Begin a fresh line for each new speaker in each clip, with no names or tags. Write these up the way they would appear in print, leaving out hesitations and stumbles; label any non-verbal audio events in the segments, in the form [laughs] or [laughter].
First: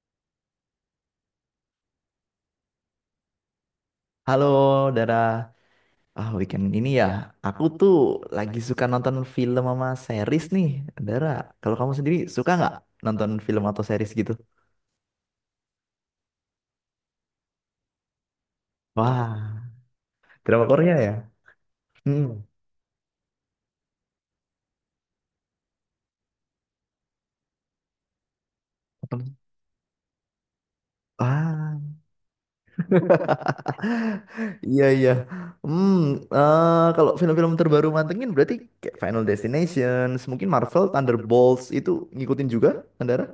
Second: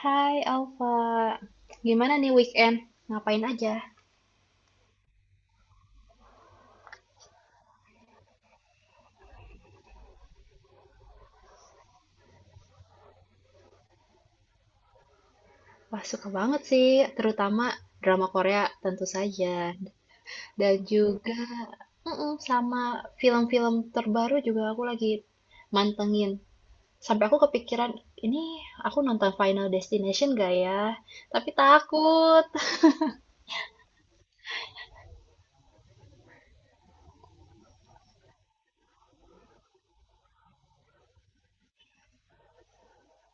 Hai Alfa, gimana nih weekend? Ngapain aja?
Halo, Dara. Weekend ini ya, aku tuh lagi suka nonton film sama series nih, Dara. Kalau kamu sendiri suka nggak nonton film atau series gitu?
Wah, suka banget sih, terutama drama Korea tentu saja.
Wah, drama
Dan
Korea ya?
juga mm-mm,
Hmm.
sama film-film terbaru juga aku lagi mantengin. Sampai aku kepikiran, ini aku nonton
Nonton.
Final Destination gak ya? Tapi
Ah,
takut.
[laughs] Iya, iya. Hmm, Kalau film-film terbaru mantengin berarti kayak Final Destination, mungkin Marvel, Thunderbolts itu ngikutin juga, kan, Dara?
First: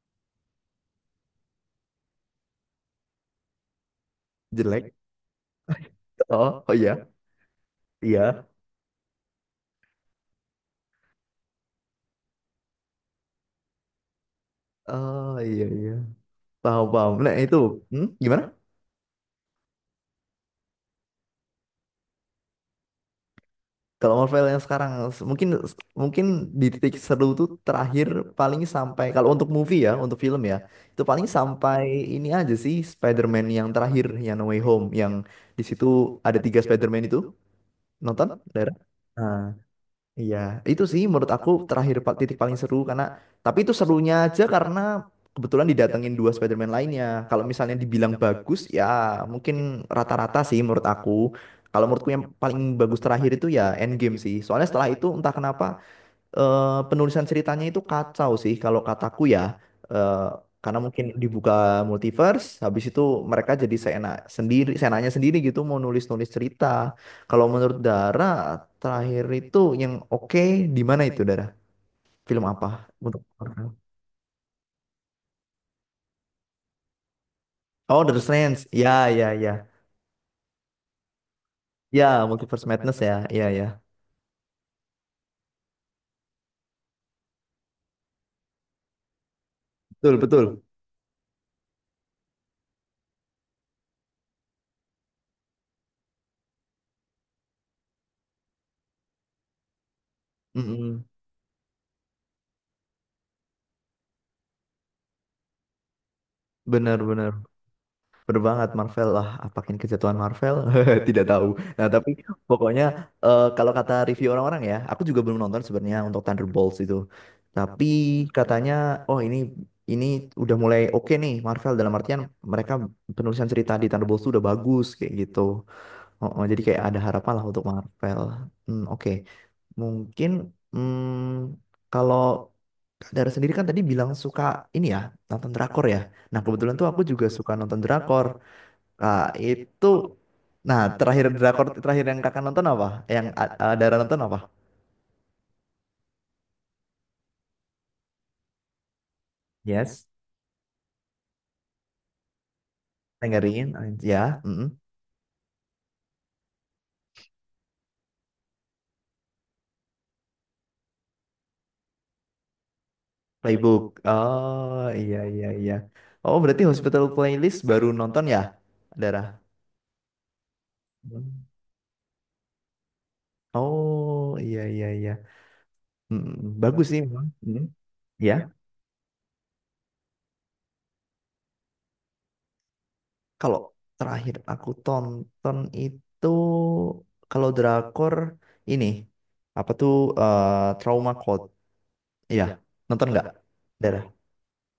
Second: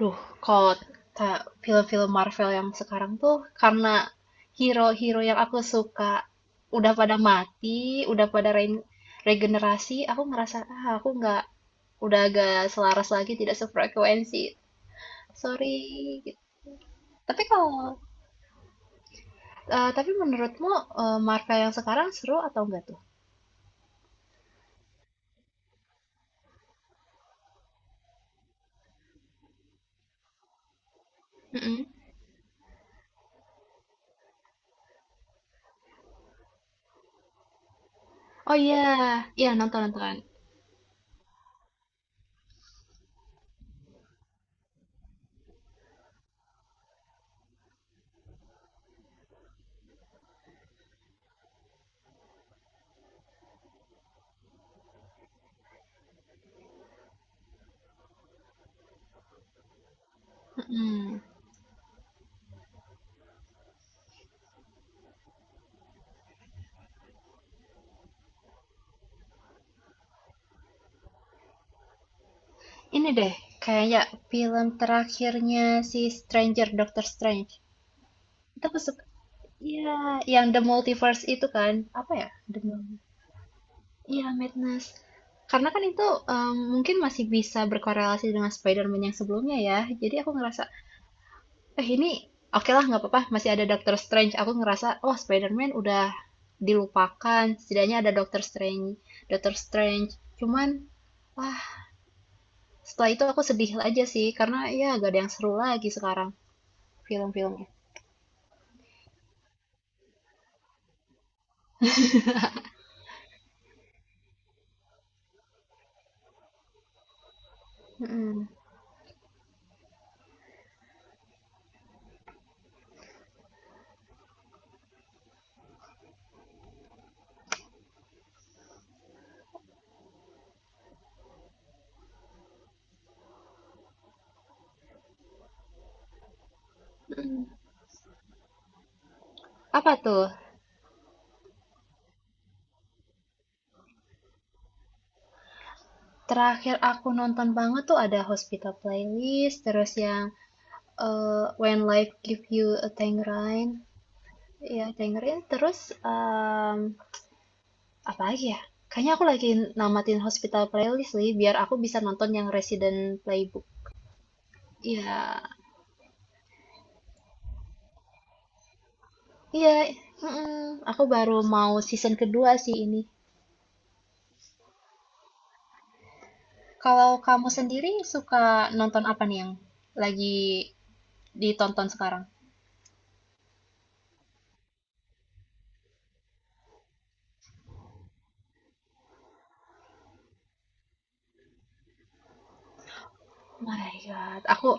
Duh, Kalau film-film Marvel yang sekarang tuh karena
Jelek.
hero-hero yang aku suka
Oh, oh
udah
iya.
pada mati, udah
Iya.
pada regenerasi, aku ngerasa aku nggak udah agak selaras lagi, tidak sefrekuensi.
Oh iya
Sorry.
iya.
Gitu.
Paham paham. Nah,
Tapi
itu.
kalau
Hmm, gimana?
tapi menurutmu Marvel yang sekarang seru atau enggak tuh?
Kalau Marvel yang sekarang mungkin mungkin di titik seru tuh terakhir paling sampai kalau untuk movie ya, untuk film ya, itu paling sampai
Mm-mm.
ini aja sih Spider-Man yang terakhir yang No Way Home yang di situ ada tiga Spider-Man itu nonton?
Oh
Daerah?
iya, iya, nonton nonton.
Iya, itu sih menurut aku terakhir titik paling seru karena tapi itu serunya aja karena kebetulan didatengin dua Spider-Man lainnya. Kalau misalnya dibilang bagus ya mungkin rata-rata sih menurut aku. Kalau menurutku yang paling bagus terakhir itu ya Endgame sih. Soalnya setelah itu entah kenapa eh, penulisan ceritanya itu kacau sih kalau kataku ya. Eh, karena mungkin
Mm-mm.
dibuka multiverse, habis itu mereka jadi seenak sendiri, seenaknya sendiri gitu mau nulis-nulis cerita. Kalau menurut Dara, terakhir itu yang oke di mana itu Dara? Film apa?
Ini
Untuk
deh, kayak film terakhirnya si Doctor Strange.
Oh, The
Itu
Strange.
aku
Ya,
se-
ya, ya.
Iya, yang The Multiverse itu kan, apa
Ya,
ya?
Multiverse Madness ya. Ya, ya.
Iya, Madness. Karena kan itu mungkin masih bisa berkorelasi dengan Spider-Man yang sebelumnya ya. Jadi
Betul,
aku
betul.
ngerasa, eh ini oke lah nggak apa-apa, masih ada Doctor Strange. Aku ngerasa, oh Spider-Man udah dilupakan, setidaknya ada Doctor Strange. Doctor Strange. Cuman,
Mm-mm.
wah, setelah itu aku sedih aja sih, karena ya gak ada yang seru lagi sekarang
Benar, benar.
film-filmnya.
Bener banget Marvel lah, apakin kejatuhan Marvel? [laughs] Tidak tahu. Nah, tapi pokoknya kalau kata review orang-orang ya, aku juga belum nonton sebenarnya untuk Thunderbolts itu. Tapi
Mm-mm.
katanya, oh ini udah mulai oke nih Marvel dalam artian mereka penulisan cerita di Thunderbolts itu udah bagus kayak gitu. Oh, oh, jadi kayak ada harapan lah untuk Marvel. Hmm, oke. Mungkin hmm, kalau Kak Dara sendiri kan tadi bilang suka ini ya, nonton drakor ya. Nah, kebetulan tuh aku juga
Mm-mm.
suka nonton drakor. Nah, itu
Apa tuh?
nah terakhir drakor terakhir yang kakak nonton apa? Yang Dara nonton apa?
Terakhir aku nonton banget tuh ada Hospital Playlist, terus
Yes,
yang When Life Give You a Tangerine,
Tangerine, ya, mm-mm.
ya Tangerine, terus apa lagi ya? Kayaknya aku lagi namatin Hospital Playlist nih, biar aku bisa nonton yang Resident Playbook.
Playbook. Oh iya
Iya,
iya iya. Oh berarti Hospital Playlist baru nonton ya, Dara?
iya, mm-mm. Aku
Hmm.
baru mau season kedua sih ini.
Oh iya iya iya. Mm-mm. Bagus sih
Kalau
memang.
kamu sendiri
Ya,
suka nonton apa nih yang lagi ditonton sekarang?
kalau terakhir aku tonton itu kalau drakor ini apa tuh Trauma Code? Iya, nonton nggak,
Oh My
Dara?
God, aku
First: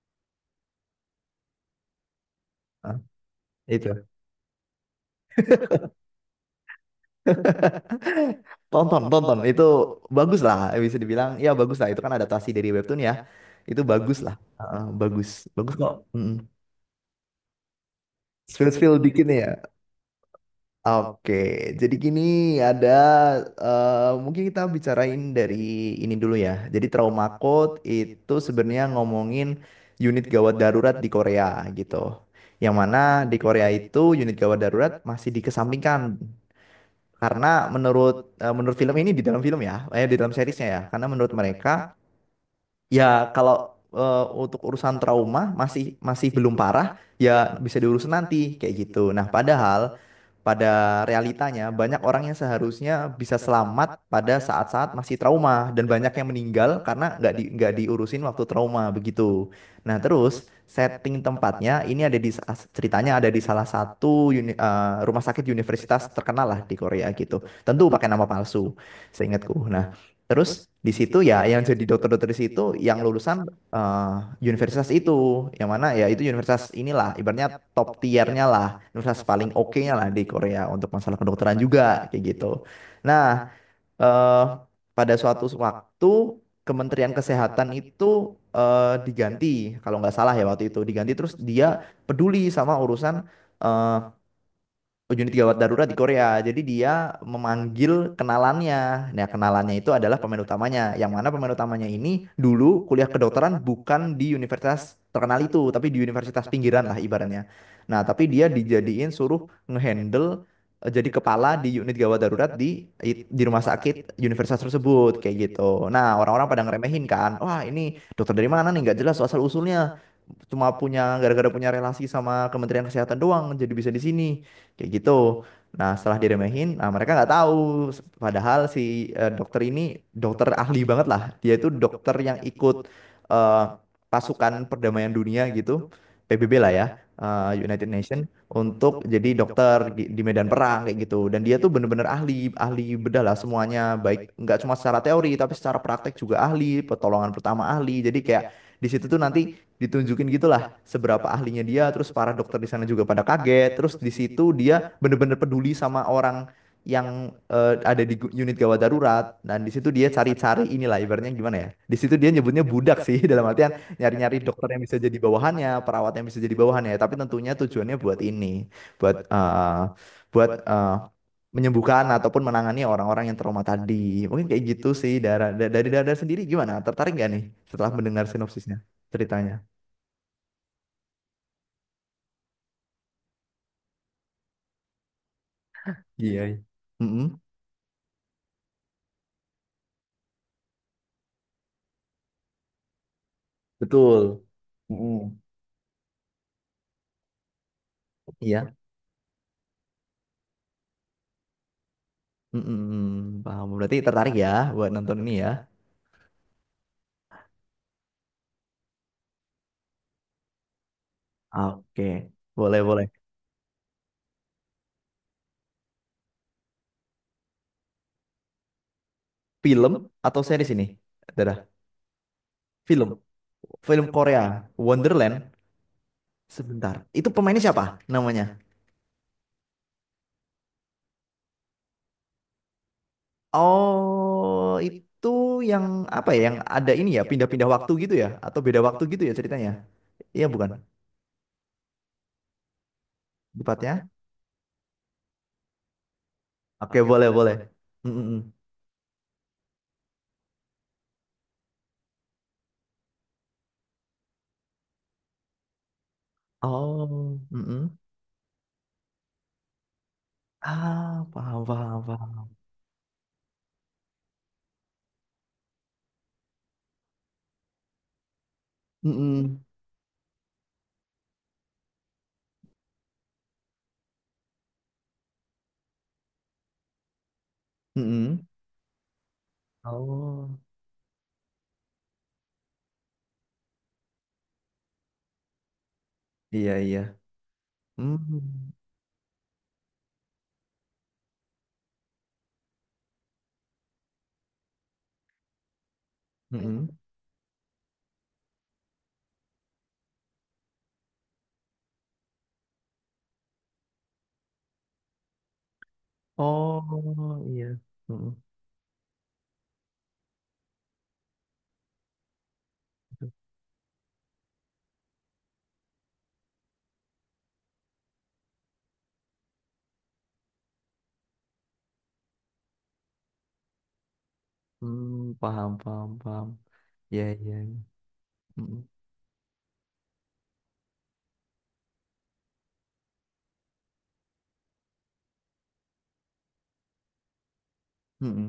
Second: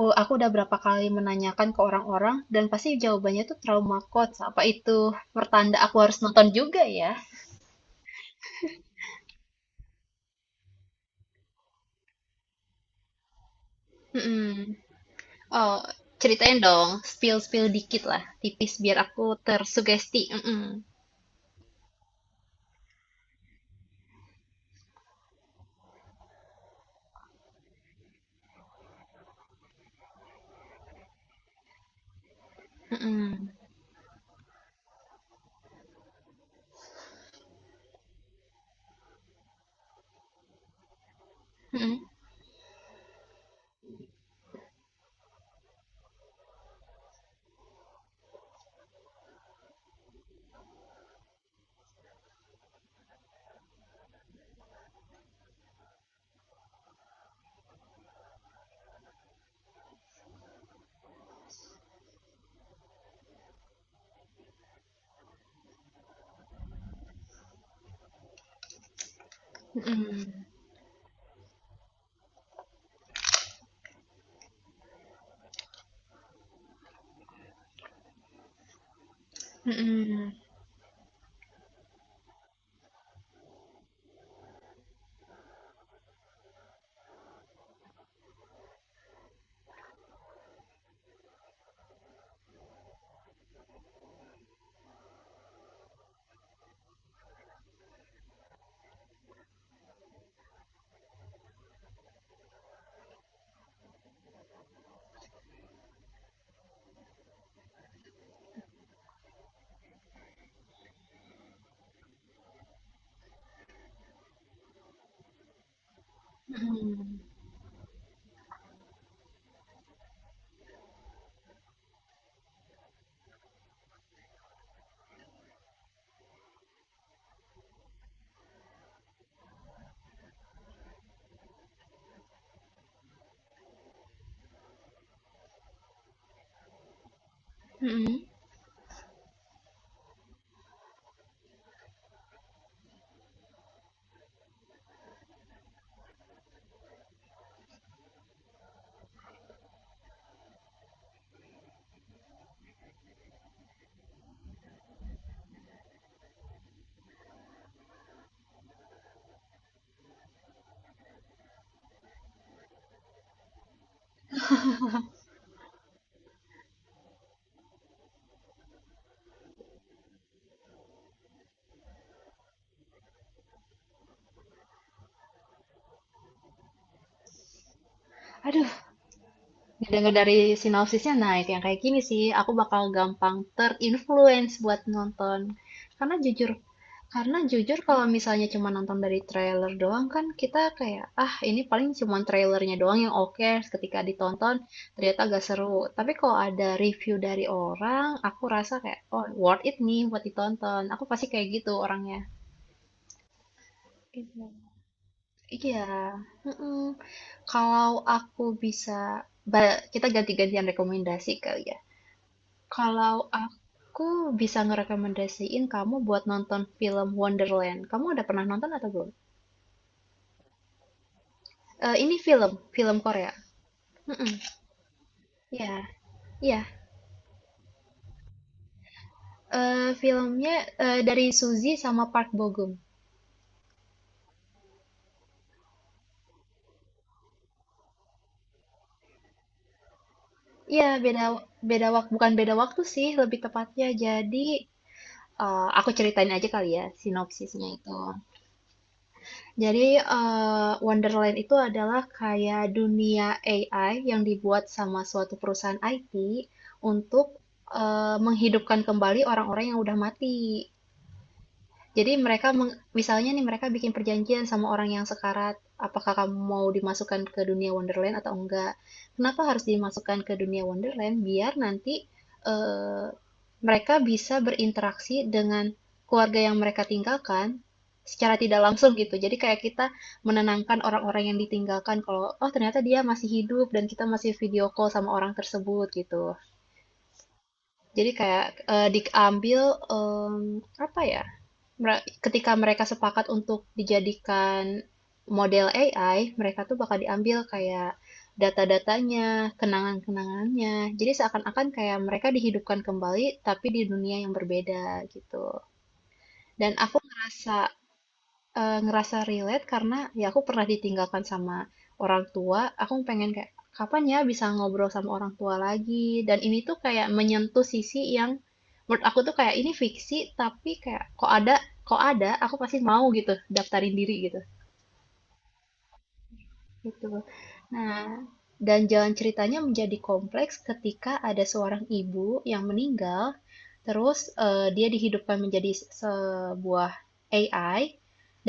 aku udah berapa kali menanyakan ke orang-orang dan pasti jawabannya tuh
Itu
trauma coach. Apa itu pertanda aku harus nonton juga ya?
[laughs] tonton tonton itu bagus lah bisa dibilang ya bagus lah itu kan adaptasi dari webtoon ya itu bagus lah.
Mhm.
Heeh, bagus bagus
Oh,
kok. Mm-mm.
ceritain dong, spill-spill dikit lah, tipis
Spill-spill
biar aku
dikit nih ya
tersugesti. Mhm,
oke jadi gini ada mungkin kita bicarain dari ini dulu ya jadi trauma code itu sebenarnya ngomongin unit gawat darurat di Korea gitu yang mana di
mhm,
Korea itu unit gawat darurat masih dikesampingkan. Karena menurut menurut film ini di dalam film ya, eh di dalam seriesnya ya. Karena menurut mereka
mhm,
ya, kalau untuk urusan trauma masih masih belum parah, ya bisa diurus nanti kayak gitu. Nah, padahal pada realitanya banyak orang yang seharusnya bisa selamat pada saat-saat masih trauma dan banyak yang meninggal karena nggak diurusin waktu trauma begitu. Nah, terus setting tempatnya ini ada di ceritanya ada di salah satu rumah sakit universitas terkenal lah di Korea gitu. Tentu pakai nama palsu, seingatku. Nah,
mhm,
di situ ya yang jadi dokter-dokter di situ yang lulusan eh, universitas itu, yang mana ya itu universitas inilah, ibaratnya top tiernya lah, universitas paling oke-nya lah di
mhm,
Korea untuk masalah kedokteran juga kayak gitu. Nah, eh, pada suatu waktu Kementerian Kesehatan itu diganti, kalau nggak salah ya waktu itu diganti, terus dia peduli sama urusan eh, unit gawat darurat di Korea. Jadi dia memanggil kenalannya. Nah, kenalannya itu adalah pemain utamanya. Yang mana pemain utamanya ini dulu kuliah kedokteran bukan di universitas terkenal itu, tapi di universitas pinggiran lah ibaratnya. Nah, tapi dia dijadiin suruh ngehandle jadi kepala di unit gawat darurat di rumah sakit universitas tersebut kayak gitu. Nah, orang-orang pada ngeremehin
mhm,
kan. Wah, ini dokter dari mana nih? Nggak jelas asal usulnya cuma punya gara-gara punya relasi sama Kementerian Kesehatan doang jadi bisa di sini kayak gitu nah setelah diremehin nah mereka nggak tahu padahal si dokter ini dokter ahli banget lah dia itu dokter yang ikut eh, pasukan perdamaian dunia gitu PBB lah ya United
mhm.
Nation untuk jadi dokter di medan perang kayak gitu dan dia tuh bener-bener ahli ahli bedah lah semuanya baik nggak cuma secara teori tapi secara praktek juga ahli pertolongan pertama ahli jadi kayak di situ tuh nanti ditunjukin gitulah seberapa ahlinya dia terus para dokter di sana juga pada kaget terus di situ dia bener-bener peduli sama orang yang ada di unit gawat darurat dan di situ dia cari-cari inilah ibaratnya gimana ya di situ dia nyebutnya budak sih dalam artian nyari-nyari dokter yang bisa jadi bawahannya perawat yang bisa jadi bawahannya tapi tentunya tujuannya buat ini buat buat menyembuhkan ataupun menangani orang-orang yang trauma tadi mungkin kayak gitu sih dari dari Dara sendiri gimana tertarik gak nih setelah mendengar
Aduh.
sinopsisnya ceritanya.
Dengar dari sinopsisnya, nah itu yang kayak gini sih, aku bakal gampang terinfluence buat nonton. Karena
Iya.
jujur, karena
Mm-mm,
jujur kalau misalnya cuma nonton dari trailer doang kan kita kayak, ah ini paling cuma trailernya doang yang oke ketika
betul.
ditonton ternyata
Mm-mm.
agak seru. Tapi kalau ada review dari orang, aku
Iya.
rasa kayak, oh worth it nih buat ditonton. Aku pasti kayak gitu orangnya.
Mm-mm, paham. Berarti tertarik
Gitu.
ya buat nonton ini ya.
Iya, mm-mm. Kalau aku bisa, ba- Kita ganti-gantian rekomendasi kali ya.
Oke. Boleh, boleh.
Kalau aku bisa ngerekomendasiin kamu buat nonton film Wonderland. Kamu udah pernah nonton atau belum?
Film atau series ini? Dadah.
Eh, ini film
Film.
Korea.
Film
Mm-mm.
Korea. Wonderland.
Ya, ya.
Sebentar. Itu pemainnya siapa namanya?
Eh, filmnya dari Suzy sama Park Bo Gum.
Oh, itu yang apa ya? Yang ada ini ya, pindah-pindah waktu gitu ya? Atau beda waktu gitu ya ceritanya? Iya bukan?
Iya, beda beda waktu, bukan beda waktu sih, lebih tepatnya.
Tepatnya?
Jadi, aku ceritain aja kali ya
Oke, boleh, boleh.
sinopsisnya itu.
Mm-mm.
Jadi, Wonderland itu adalah kayak dunia AI yang dibuat sama suatu perusahaan IT untuk,
Oh, mm-mm.
menghidupkan kembali orang-orang yang udah mati.
Ah, paham, paham,
Jadi
paham.
mereka misalnya nih mereka bikin perjanjian sama orang yang sekarat, apakah kamu mau dimasukkan ke dunia Wonderland atau enggak? Kenapa
Mm-mm.
harus dimasukkan ke dunia Wonderland? Biar nanti eh, mereka bisa berinteraksi dengan keluarga yang mereka tinggalkan secara
Mm-mm.
tidak langsung gitu. Jadi kayak kita
Oh,
menenangkan orang-orang yang ditinggalkan kalau oh ternyata dia masih hidup dan kita masih video call sama orang tersebut gitu.
iya iya.
Jadi kayak
Mm.
diambil em, apa ya? Ketika mereka sepakat untuk dijadikan model AI, mereka tuh
Mm-mm.
bakal diambil kayak data-datanya, kenangan-kenangannya. Jadi seakan-akan kayak mereka dihidupkan kembali, tapi di dunia yang berbeda gitu. Dan aku
Oh
ngerasa
iya. Mm-mm.
Ngerasa relate karena ya aku pernah ditinggalkan sama orang tua, aku pengen kayak, "Kapan ya bisa ngobrol sama orang tua lagi?" Dan ini tuh kayak menyentuh sisi yang menurut aku tuh kayak ini fiksi, tapi kayak kok ada, aku pasti mau gitu daftarin diri gitu.
Mm, paham paham paham.
Gitu.
Iya iya.
Nah, dan
Mm-mm.
jalan ceritanya menjadi kompleks ketika ada seorang ibu yang meninggal, terus eh, dia dihidupkan menjadi sebuah AI,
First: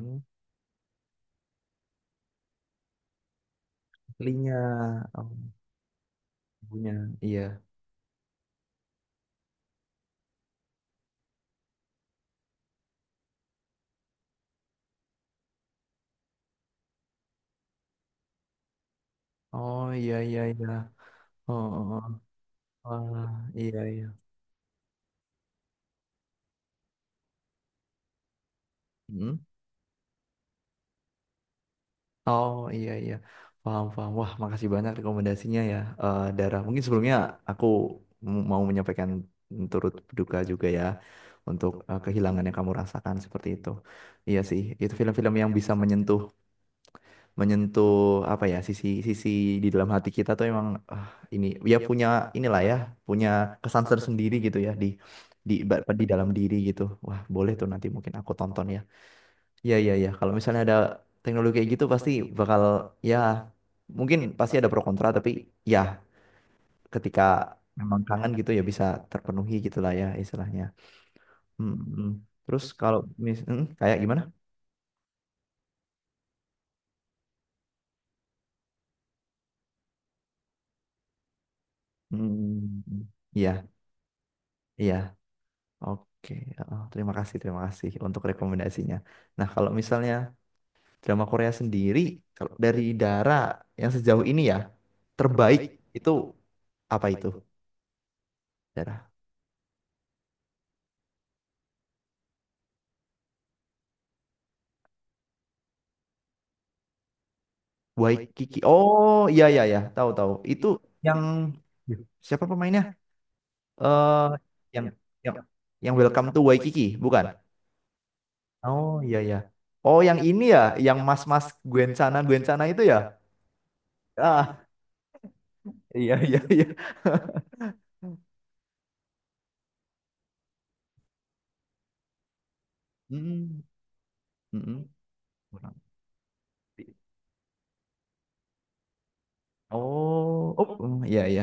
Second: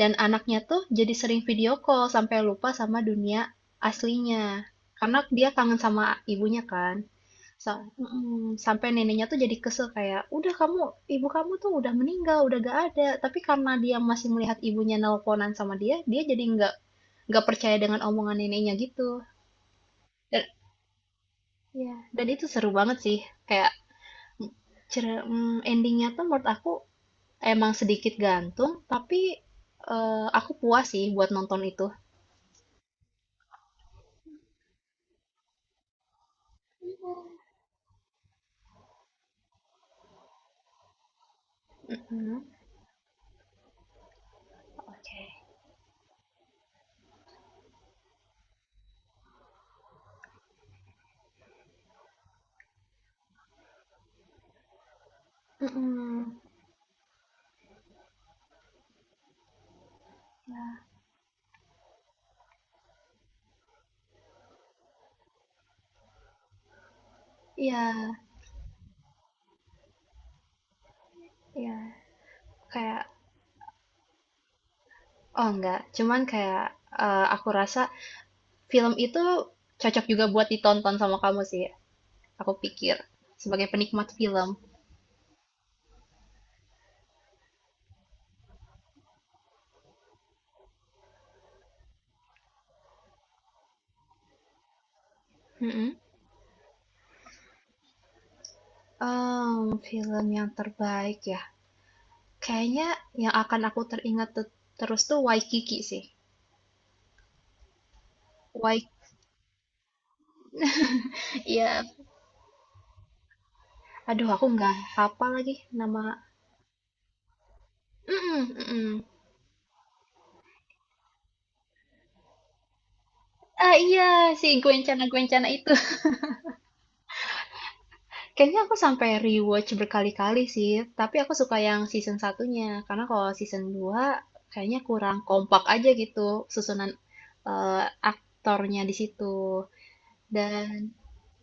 dan anaknya tuh jadi sering video call sampai lupa sama dunia aslinya.
Linya,
Karena
oh,
dia kangen sama ibunya
punya.
kan.
Iya.
Sa mhm, sampai neneknya tuh jadi kesel kayak, "Udah kamu ibu kamu tuh udah meninggal, udah gak ada." Tapi karena dia masih melihat ibunya nelponan sama dia, dia jadi nggak percaya dengan omongan neneknya gitu.
Oh iya iya
Dan
iya. Oh, oh,
ya
oh.
dan itu seru banget sih.
Wah,
Kayak,
iya
m cere mmm, ending tuh menurut aku emang sedikit gantung, tapi,
iya.
aku puas sih buat nonton itu.
Oh iya iya paham paham wah makasih banyak rekomendasinya ya Dara mungkin sebelumnya aku mau menyampaikan turut berduka juga ya untuk kehilangan
Mhm.
yang kamu rasakan seperti itu iya sih itu film-film
Oke.
yang bisa menyentuh menyentuh apa ya sisi sisi di dalam hati kita tuh emang ah, ini ya punya inilah ya punya kesan tersendiri gitu ya di di di dalam
Mhm.
diri gitu wah boleh tuh nanti mungkin aku tonton ya. Iya, iya, iya. Kalau misalnya
Ya,
ada teknologi kayak gitu pasti bakal, ya mungkin pasti ada pro kontra, tapi ya ketika memang
iya
kangen gitu ya bisa terpenuhi gitulah ya istilahnya. Hmm,
iya.
hmm. Terus kalau
Kayak
kayak gimana?
oh enggak, cuman kayak eh, aku rasa film itu cocok juga buat ditonton sama kamu sih, aku
Hmm,
pikir
iya,
sebagai penikmat film.
iya. Oke, oh, terima kasih untuk rekomendasinya. Nah, kalau misalnya drama Korea sendiri, kalau dari Dara yang sejauh ini ya terbaik
Mm-mm.
itu apa itu?
Em, film yang terbaik ya, kayaknya yang akan aku teringat terus tuh Waikiki sih.
Waikiki.
Waik,
Oh, iya iya ya, tahu tahu. Itu yang
Iya.
siapa pemainnya? Eh
Aduh aku nggak
yang
hafal
yang
lagi
yang
nama.
Welcome to Waikiki, bukan?
Mm-mm,
Oh,
mm-mm.
iya iya. Oh, yang ini ya, yang mas-mas Gwen sana itu ya?
Ah iya, si
Ah,
Gwencana Gwencana itu.
iya iya iya. [laughs]
Kayaknya aku sampai rewatch berkali-kali sih, tapi aku suka yang season satunya. Karena kalau
Mm,
season 2 kayaknya
mm,
kurang kompak
kurang
aja gitu
lebih.
susunan eh, aktornya di situ.
Oh, oh,
Dan
mm, iya iya.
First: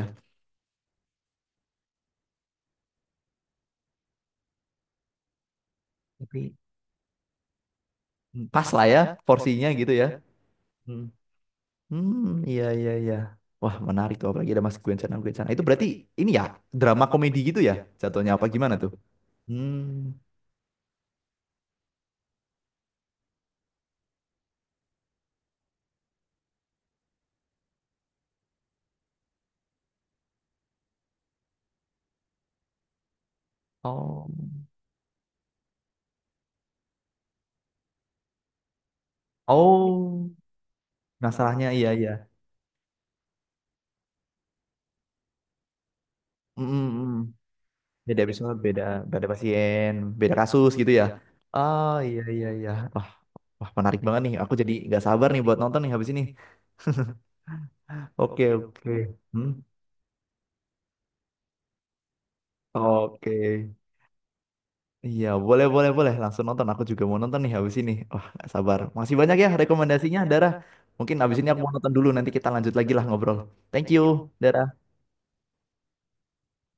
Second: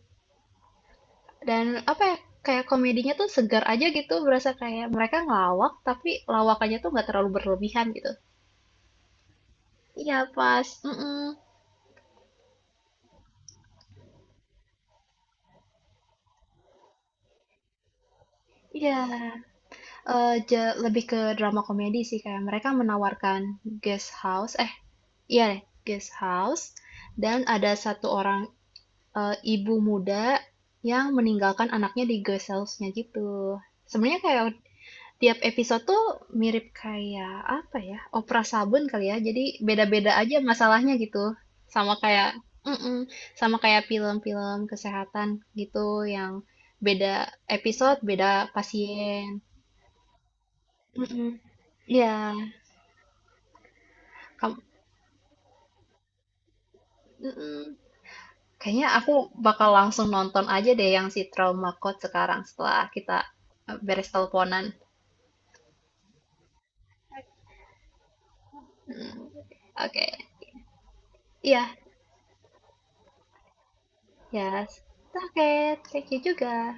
dan apa ya? Kayak komedinya tuh segar aja gitu, berasa kayak mereka ngelawak tapi
Tapi
lawakannya tuh nggak terlalu berlebihan gitu.
mm, pas lah ya porsinya gitu ya.
Iya, pas.
Hmm.
Mm-mm.
Hmm, iya iya iya. Wah, menarik tuh apalagi ada Mas Gwen sana, Gwen sana. Itu berarti ini ya drama komedi gitu ya jatuhnya apa gimana tuh?
Iya.
Hmm.
Eee, ja Lebih ke drama komedi sih, kayak mereka menawarkan guest house eh, iya deh, guest house dan ada satu orang, ibu muda yang meninggalkan anaknya di guest house-nya gitu. Sebenarnya
Oh.
kayak tiap episode tuh mirip kayak, apa ya, opera sabun kali ya, jadi
Oh,
beda-beda aja masalahnya gitu.
masalahnya iya
Sama
iya.
kayak mhm, sama kayak film-film kesehatan gitu yang
Mm, mm, mm.
beda episode,
Beda
beda
episode, beda beda
pasien.
pasien, beda kasus gitu ya.
Mhm.
Oh,
Iya,
iya iya iya. Wah, wah menarik banget nih. Aku
kam
jadi nggak sabar nih buat nonton nih habis ini.
mhm.
Oke,
Kayaknya
oke.
aku
Hmm.
bakal langsung nonton aja deh yang si Trauma Code sekarang setelah kita,
Oke.
beres teleponan.
Iya, boleh, boleh, boleh. Langsung nonton. Aku juga mau nonton nih habis ini. Wah, nggak sabar. Masih
Mhm.
banyak ya
Oke.
rekomendasinya, Dara. Mungkin habis ini aku mau
Iya,
nonton dulu. Nanti kita lanjut lagi lah ngobrol. Thank you,
yes.
Dara.
Oke, thank you juga.